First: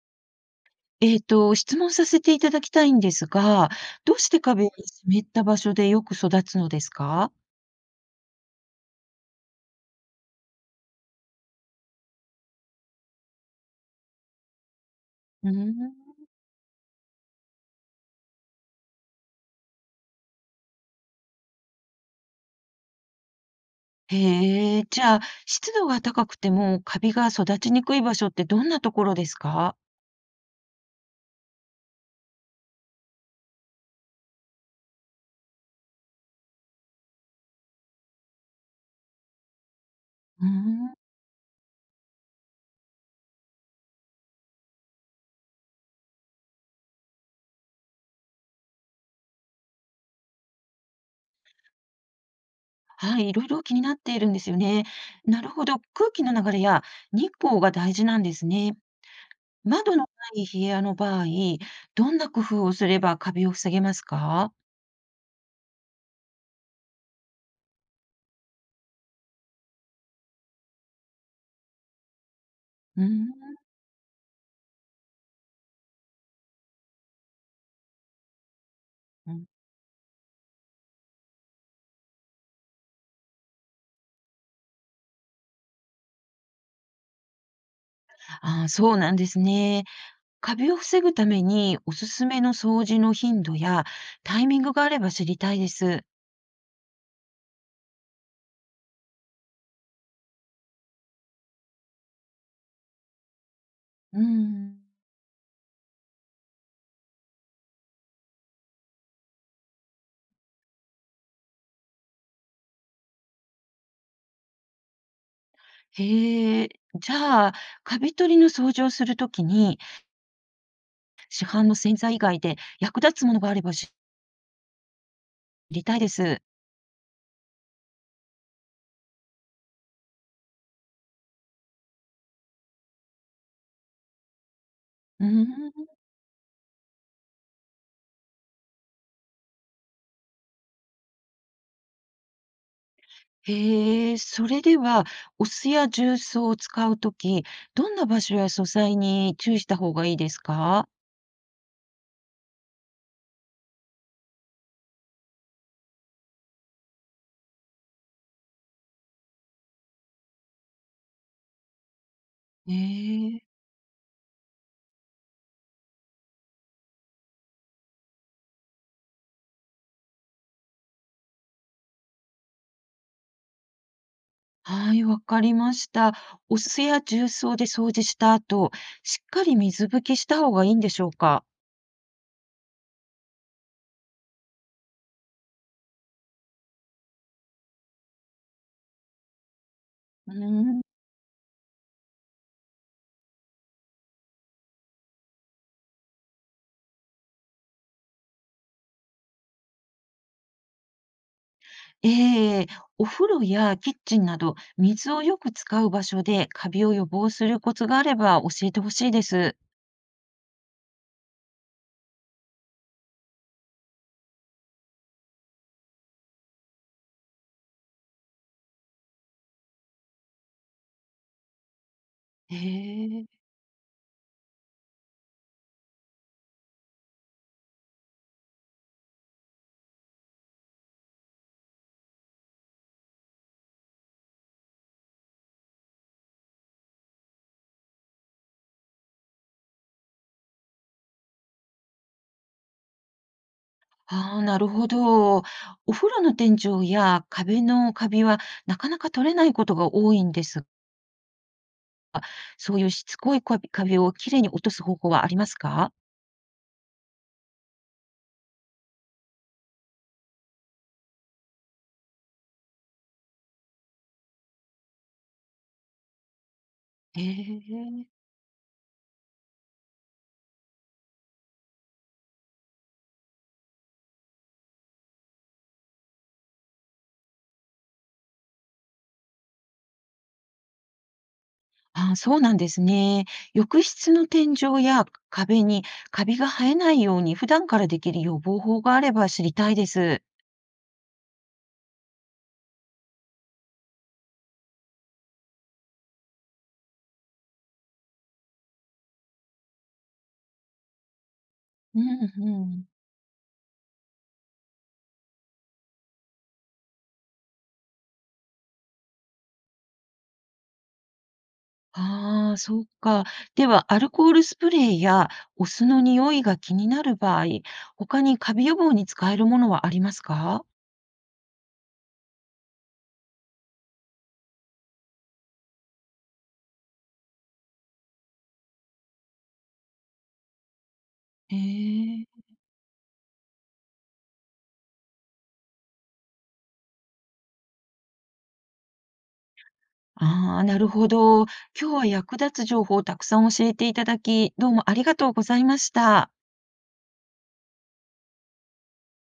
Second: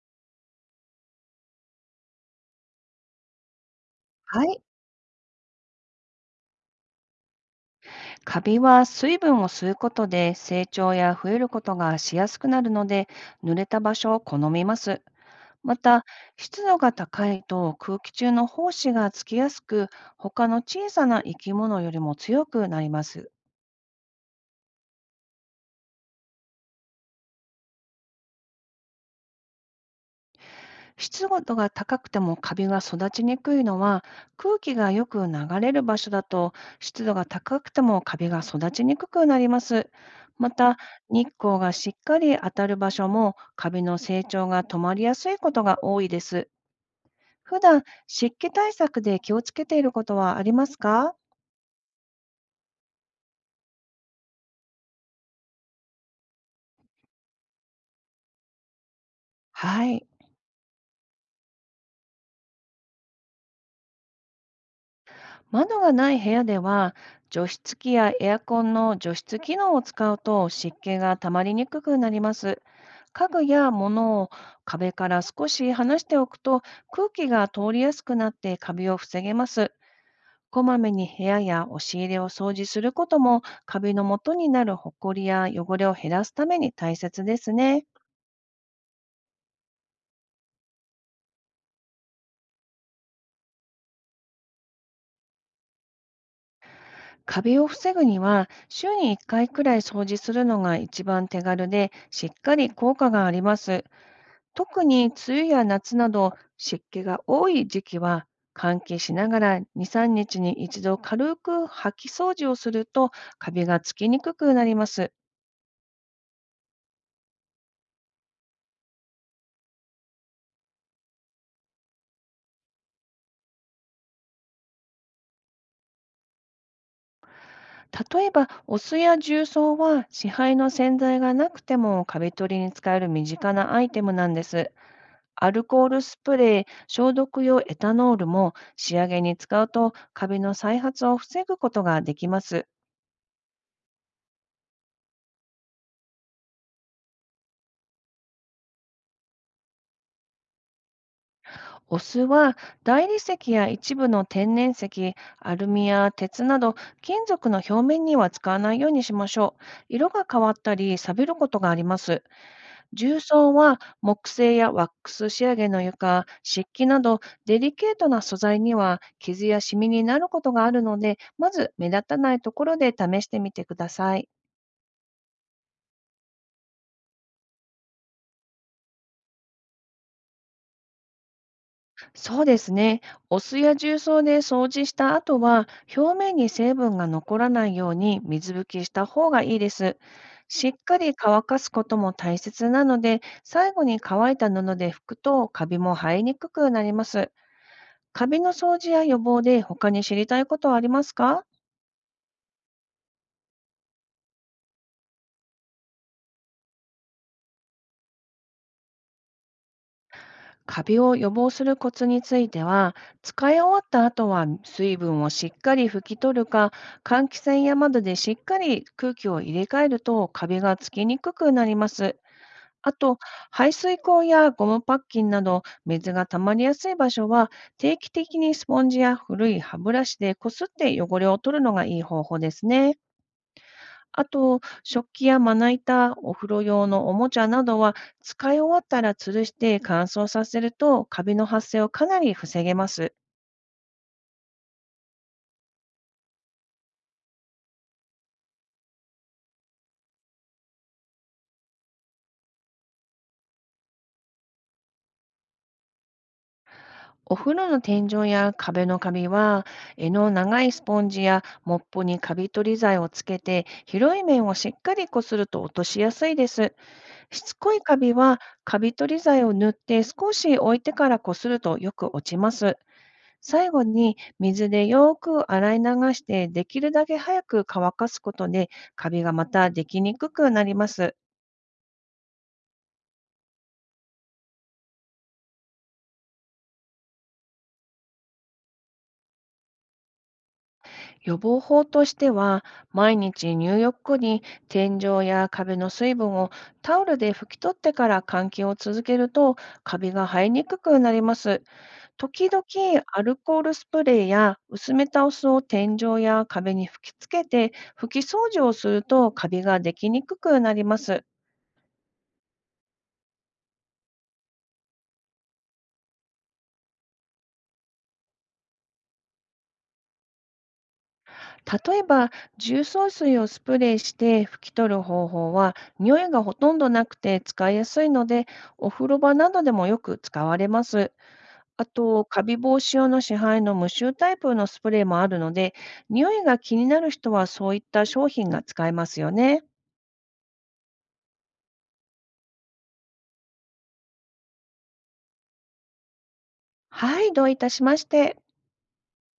質問させていただきたいんですが、どうしてはい。壁に湿った場所でよく育つのですか？カビは水分を吸うことで成長や増えることがしやすくなるので、濡れた場所を好みます。うーまん。た、湿度が高いと空気中の胞子がつきやすく、他の小さな生き物よりも強くなります。へえ、じゃあ、湿度が高くてもカビが育ちにくい場所ってどんなところですか？湿度が高くてもカビが育ちにくいのは、空気がよく流れる場所だと湿度が高くてもカビが育ちにくくなります。うーまた、ん。日光がしっかり当たる場所もカビの成長が止まりやすいことが多いです。普段湿気対策で気をつけていることはありますか？はい、いろいろ気になっているんですよね。なるほど、空気の流れや日光が大事なんですね。は窓のない。い部屋の場合、どんな工夫をすればカビを防げますか？窓がない部屋では、除湿機やエアコンの除湿機能を使うと湿気が溜まりにくくなります。う家具ーや物を壁から少し離しておくと、空気が通りやすくなってカビを防うげん、ます。こまめに部屋や押し入れを掃除することも、カビの元になるホコリや汚れを減らすために大切ですね。ああ、そうなんですね。カビを防ぐためにおすすめの掃除の頻度やタイミングがあれば知りたいです。カビを防ぐには、週に1回くらい掃除するのが一番手軽でしっかり効果があります。うん。特に梅雨や夏など湿気が多い時期は、換気しながら2、3日にちに一度軽く掃き掃除をすると、カビがつきにくくなります。へえ、じゃあ、カビ取りの掃除をするときに、市販の洗剤以外で役立つものがあれば知りたいです。例えば、お酢や重曹は市販の洗剤がなくてもカビ取りに使える身近なアイテムなんです。うアルコん。ールスプレー、消毒用エタノールも仕上げに使うと、カビの再発を防ぐことができます。へえ、それでは、お酢や重曹を使うとき、どんな場所や素材に注意した方がいいですか？お酢は、大理石や一部の天然石、アルミや鉄など金属の表面には使わないようにしましょう。色が変わったり錆びることがあります。重ええ。曹は、木製やワックス仕上げの床、漆器などデリケートな素材には傷やシミになることがあるので、まず目立たないところで試してみてください。はい、わかりました。お酢や重曹で掃除した後、しっかり水拭きした方がいいんでしょうか？そうですね。お酢や重曹で掃除した後は、表面に成分が残らないように水拭きした方がいいです。うーしっん。かり乾かすことも大切なので、最後に乾いた布で拭くとカビも生えにくくなります。カビの掃除や予防で他に知りたいことはありますか？ええ、お風呂やキッチンなど、水をよく使う場所でカビを予防するコツがあれば教えてほしいです。カビを予防するコツについては、使い終わった後は水分をしっかり拭き取るか、換気扇や窓でしっかり空気を入れ替えるとカビがつきにくくなります。あと、ええ。排水口やゴムパッキンなど水が溜まりやすい場所は、定期的にスポンジや古い歯ブラシでこすって汚れを取るのがいい方法ですね。あと、食器やまな板、お風呂用のおもちゃなどは、使い終わったら吊るして乾燥させると、カビの発生をかなり防げます。ああ、なるほど。お風呂の天井や壁のカビはなかなか取れないことが多いんですが、そういうしつこいカビカビをきれいに落とす方法はありますか？お風呂の天井や壁のカビは、柄の長いスポンジやモップにカビ取り剤をつけて、広い面をしっかりこすると落としやすいです。えしつこいカえ。ビは、カビ取り剤を塗って少し置いてからこするとよく落ちます。最後に水でよく洗い流して、できるだけ早く乾かすことでカビがまたできにくくなります。あ、そうなんですね。浴室の天井や壁にカビが生えないように普段からできる予防法があれば知りたいです。予防法としては、毎日入浴後に天井や壁の水分をタオルで拭き取ってから換気を続けると、カビが生えにくくなります。うん時々うん。アルコールスプレーや薄めたお酢を天井や壁に吹きつけて拭き掃除をすると、カビができにくくなります。ああ、そうか。では、アルコールスプレーやお酢の匂いが気になる場合、他にカビ予防に使えるものはありますか？例えば、重曹水をスプレーして拭き取る方法は、匂いがほとんどなくて使いやすいので、お風呂場などでもよく使われます。へあと、え。カビ防止用の市販の無臭タイプのスプレーもあるので、匂いが気になる人はそういった商品が使えますよね。ああ、なるほど。今日は役立つ情報をたくさん教えていただき、どうもありがとうございました。はい、どういたしまして。